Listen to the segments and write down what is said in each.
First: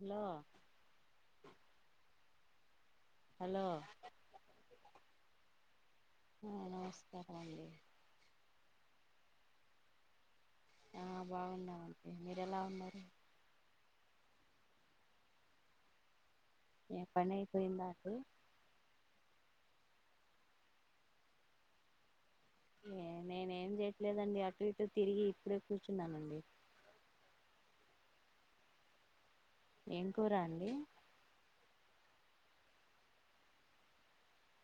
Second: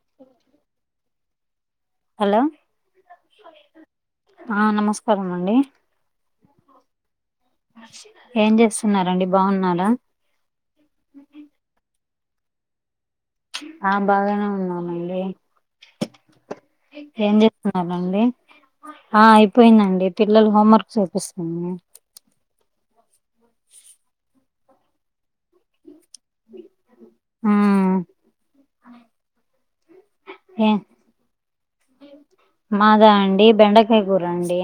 Hello hello hello ఆ నమస్కారం అండి ఆ నమస్కారం అండి ఏం చేస్తున్నారండి బాగున్నారా ఆ బాగున్నామండి మీరు ఎలా ఉన్నారు ఆ బాగానే ఉన్నామండి ఏ పని ఏం అయిపోయిందా అండి జేత్తున్నారండి ఆ అయిపోయిందండి పిల్లలు హోంవర్క్ చూపిస్తుంది ఏ నేనేం చేయట్లేదండి అటూ ఇటూ తిరిగి ఇప్పుడే కూర్చున్నానండి ఆ ఏం కూర ఏ అండి మాదా అండి బెండకాయ కూర అండి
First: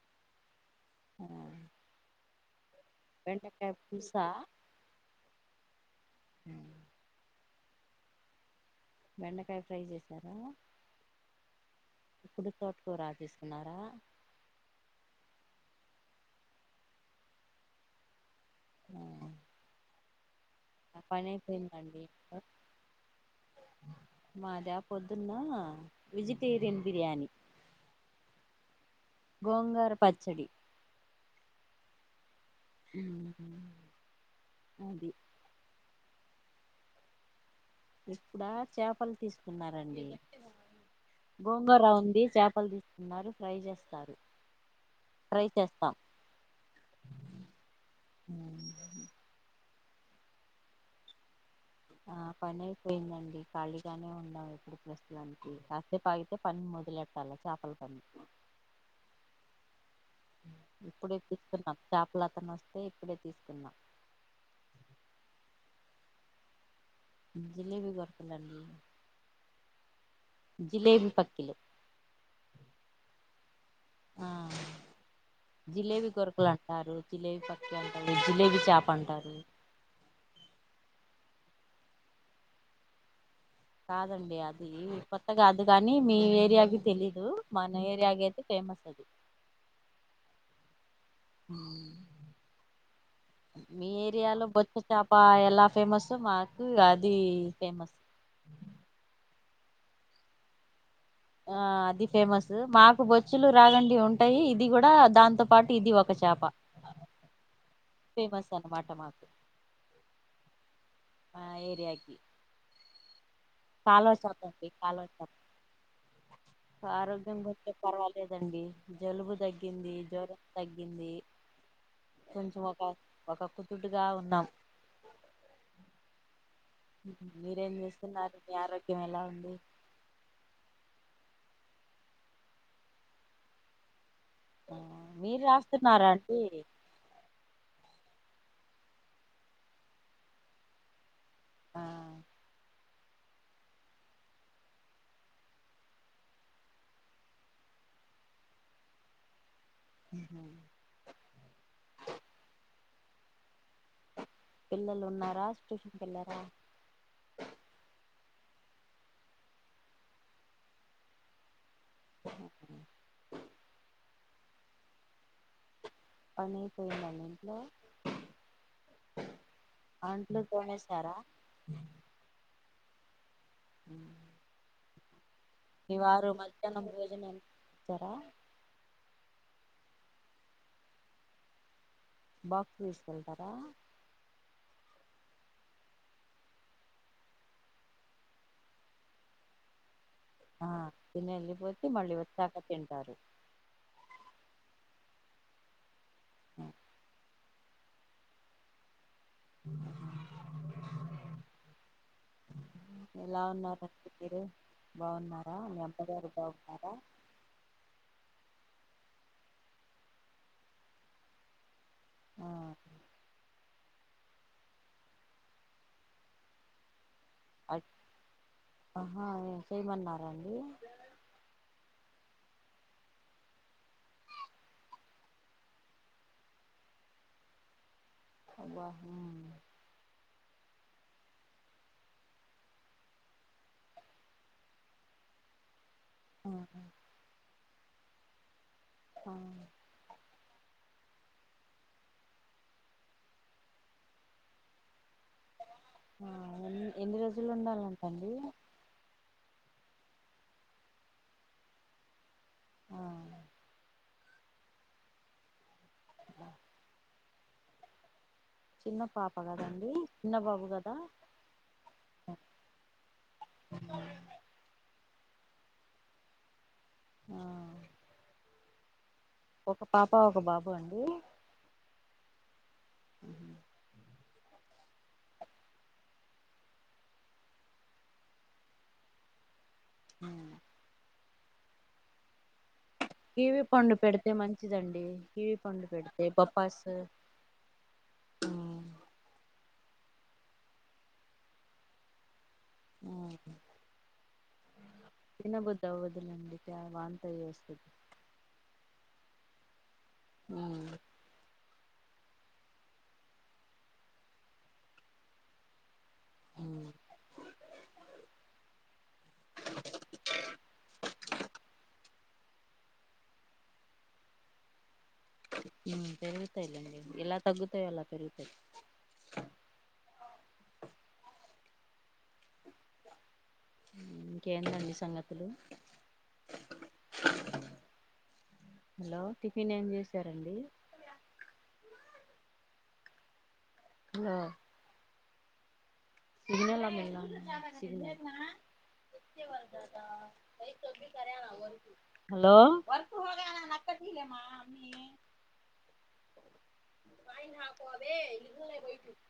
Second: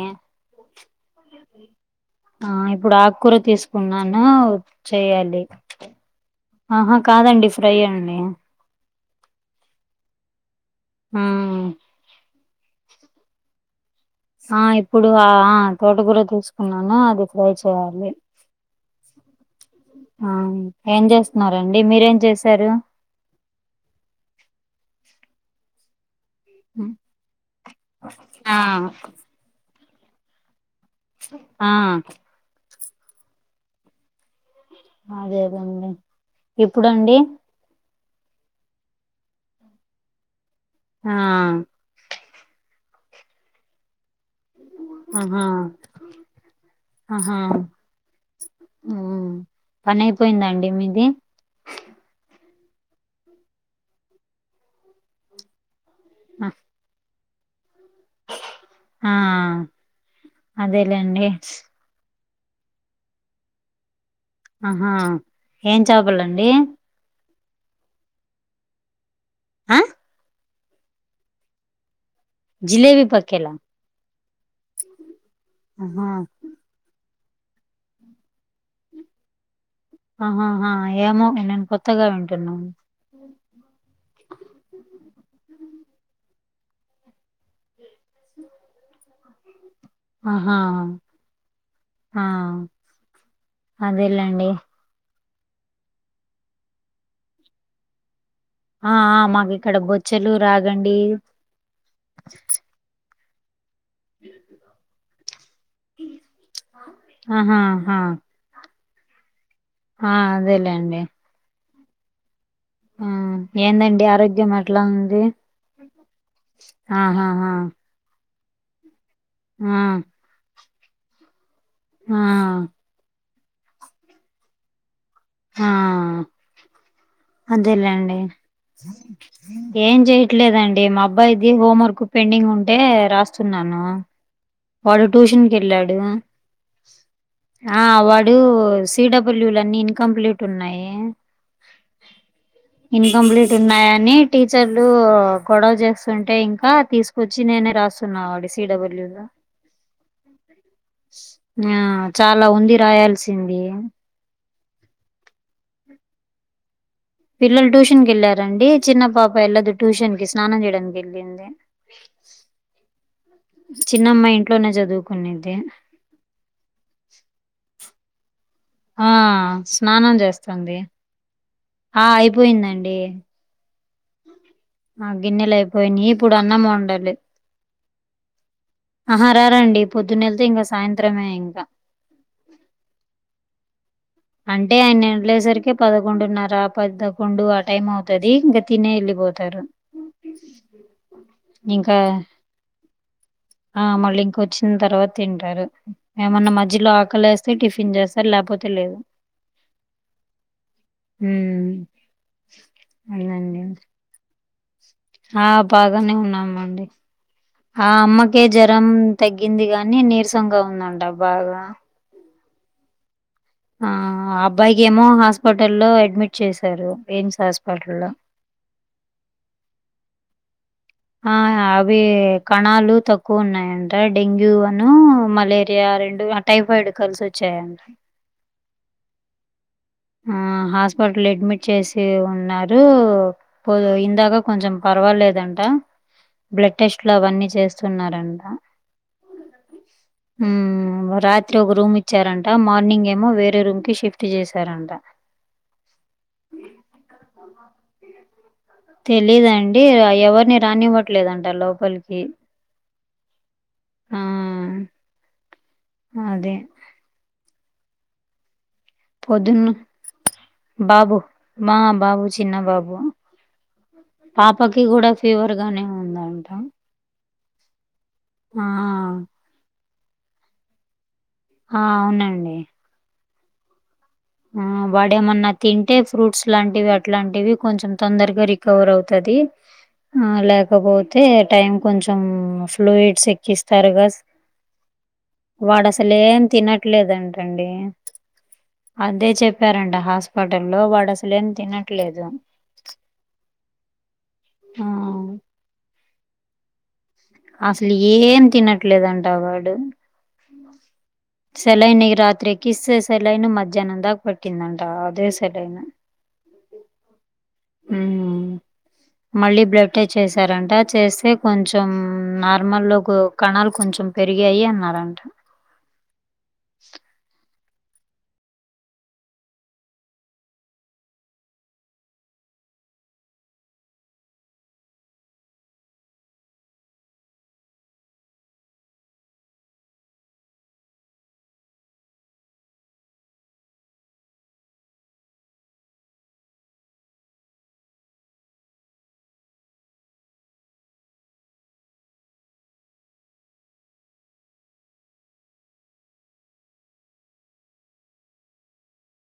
ఆ ఆ ఇప్పుడు ఆకుకూర బెండకాయ తీసుకున్నానో పులుసా చెయ్యాలి ఆహా కాదండి ఫ్రైయ్యే అండి బెండకాయ ఫ్రై చేశారా ఆ ఇప్పడు తోటకూరాకు తీసుకున్నారా ఆ ఇప్పుడు ఆ ఆ తోట కూర తీసుకున్నాను అది ఫ్రై చేయాలి ఊ ఆం ఏం చేస్తున్నారండి మీరేం చేశారు మాదా పొద్దున్న వెజిటేరియన్ బిర్యానీ ఆ గోంగూర పచ్చడి ఆ ఊహూ ఆ అదే అదండి ఎప్పుడండి ఇప్పుడా చేపలు తీసుకున్నారండి ఆ గోంగూర ఉంది చేపలు తీ ఉన్నారు ఫ్రై చేస్తారు ఆహా ఫ్రై చేస్తాం ఆహా పని అయిపోయిందా అండి మీది ఆ పని అయిపోయిందండి ఖాళీగానే ఉన్నాం ఇప్పుడు ప్రస్తుతానికి కా సేపు ఆగితే పని మొదలెట్టాల చాపలు టన్ ఆ ఇప్పుడే అదేలేండి తీస్కున్నాం చాపలతను వస్తే ఇప్పుడే తీసుకున్నా ఆహా ఏం చాపలండి జిలేబీ గర్పలండి ఆ జిలేబి పక్కిలు జిలేబీ పక్కేలా ఆ ఆహా జిలేబీ కొరకలా టారు జిలేబీ పక్కి అంటారు జిలేబీ చాప అంటారు ఆహాహా ఏమో నే నేను కొత్తగా వింటున్నాను కాదండి అది కొత్తగాదు కానీ మీ ఏరియాకి తెలీదు మన ఏరియా గైతే ఫేమస్ అది ఆహా ఆ మీ అదేలేండి ఏరియాలో బొచ్చు చాప్ పా ఎలా ఫేమస్సో మాకు అది ఫేమస్ ఆ ఆ మాకు ఇక్కడ బొచ్చెలు రాగండి ఆ అది ఫేమసు మాకు బొచ్చులు రాగండి ఉంటాయి ఇది కూడా దాంతో పాటి ఇది ఒక చాప ఆహాహా ఫేమస్ అన్నమాట మాకు ఆ అదేలేండి ఆ ఏరియాగి ఆ ఏందండి కాలవ ఆరోగ్యం చతకి ఎట్లా కాలవ చ ఉంది [unintelligible] ఆరోగ్యం ఆహాహా గురించి పర్వాలేదండి జలుబు ఆ తగ్గింది జ్వరం తగ్గింది ఆ కొంచెం ఒక ఒక కుతుటుగా [unintelligible] ఉన్నాం ఆ మీరేం అదే లెండి చేస్తున్నారు మీ ఆరోగ్యం ఎలా ఉంది ఏం చెయట్లేదండి మా అబ్బాయిది హోంవర్క్ పెండింగ్ ఉంటే రాస్తున్నాను ఆ వాడు మీరు ట్యూషన్ కి వెళ్ళాడు రాస్తున్నారా అండి ఆ వాడు సిడబల్యూ లన్ని ఇన్కంప్లీట్ ఉన్నాయి ఆ ఇన్కంప్లీట్ ఉన్నాయని టీచర్లు గొడవ చేస్తుంటే ఇంకా తీసుకు వచ్చి నేనే రాస్తున్నా వాడి సిడబల్యూ గా ఆహ ఆ చాలా ఉంది రాయాల్సింది పిల్లలు ఉన్నారా ట్యూషన్కి ఎల్లార పిల్లలు ట్యూషన్ క వెళ్ళలారండి చిన్న పాప వెళ్ళదు ట్యూషన్ కి స్నానం చేయడానికి వెళ్ళింది చిన్నమ్మాయి ఇంట్లోనే చదువుకునుద్ది పని అయిపోయిందా అండి ఇంట్లో ఆ స్నానం అంట్లు చేస్తుంది తోమేశారా ఆ అయిపోయిందండి హ ఆ గిన్నెలు అయిపోయినయి ఇప్పుడు అన్నం వండలి చార ఆహా రారండి పొద్దున్నళ్తే ఇంకా సాయంత్రమే ఇంకా బాక్స్ తీసుకెళ్తారా అంటే ఆయన వెళ్ళే సరికే పదకొండున్నర పదకొండు ఆ టైం అవుతుది ఇంకా తినే వెళ్ళిపోతారు ఉమ్ ఆ తిని వెళ్ళిపోతే మళ్ళీ వచ్చాక తింటారు ఆ మళ్ళీ ఇంకొచ్చిన తర్వాత తింటారు ఏమన్నా మధ్యలో ఆకలి వెస్త టిఫిన్ చేస్తారు లేకపోతే లేదు ఉం ఎలా ఉన్నారండి మీరు ఆ బావున్నారా మీ బాగానే అమ్మగారు ఉన్నామండి బాగున్నారా ఆ అమ్మకే జ్వరం తగ్గింది గానీ నీరసంగా ఉందంట బాగా ఆ ఆ అబ్బాయికి ఏమో హాస్పిటల్లో అడ్మిట్ చేశారు ఎయిమ్స్ అట్ హాస్పిటల్లో ఆహా చేయమన్నారండి ఆ అవి కణాలు తక్కువ ఉన్నాయంట డెంగ్యూ అను మలేరియా రెండు టైఫాయిడ్ కలిసి వచ్చాయంట అబ్బా ఉం ఆ హాస్పిటల్ అడ్మిట్ చేసి ఉన్నారు పోదు ఇందాక కొంచెం పర్వాలేదంట ఆ బ్లడ్ టెస్ట్లు అవన్నీ చేస్తున్నారంట ఆ ఉం రాత్రి ఒక రూమ్ ఇచ్చారంట మార్నింగ్ ఏమో వేరే రూమ్ కి షిఫ్ట్ చేస్ సరంట ఆ ఎ ఎన్ని రోజులు ఉండాలంటండి తెలిదండి ఎవరిని రానివ్వట్లేదంట లోపలికి ఆ ఆ అబ్బా. అదే చిన్న పాప పొద్దున్న కదండి చిన్న బాబు కదా మా బాబు చిన్న బాబు [unintelligible] పాపకి కూడ ఫీవర్ గానే ఉందంట ఆ ఆ ఒక పాప ఒక బాబు అండి ఆ అవునండి ఆ ఆ వాడ ఏమన్న తింటే ఫ్రూట్స్ లాంటివి అట్లాంటివి కొంచెం తొందరగ రికవర్ అవుతది ఆ లేకపోతే టైం కొంచెం [unintelligible] కీవి పండు ఎక్కిస్తారుగా స్ పెడితే మంచిదండి కీవి పండు పెడితే [unintelligible] వాడసలేం తినట్లేదంటండి. ఆ అదే చెప్పారండి హాస్పిటల్లో వాడు అసలేం తినట్లేదు ఆ ఆ తినబుద్ధి అవ్వదు అసలు [unintelligible] ఏం తినట్లేదంట వాడు ఉ సెలైన్ రాత్రి ఎక్కిస్తే సెలైన్ మధ్యాహ్నం దాక [unintelligible] ఉ ఊ మళ్ళీ బ్లడ్ టెస్ట్ చేసారంట చేస్తే కొంచం న [unintelligible] కణాలు కొంచెం పెరిగాయి అన్నారంట పెరుగుతాయిలెండి ఎలా తగ్గుతాయో అలా పెరుగుతాయి ఇంకేందండి సంగతులు హలో టిఫిన్ ఏం చేశారండి [unintelligible] [unintelligible] [unintelligible] హలో అ [unintelligible]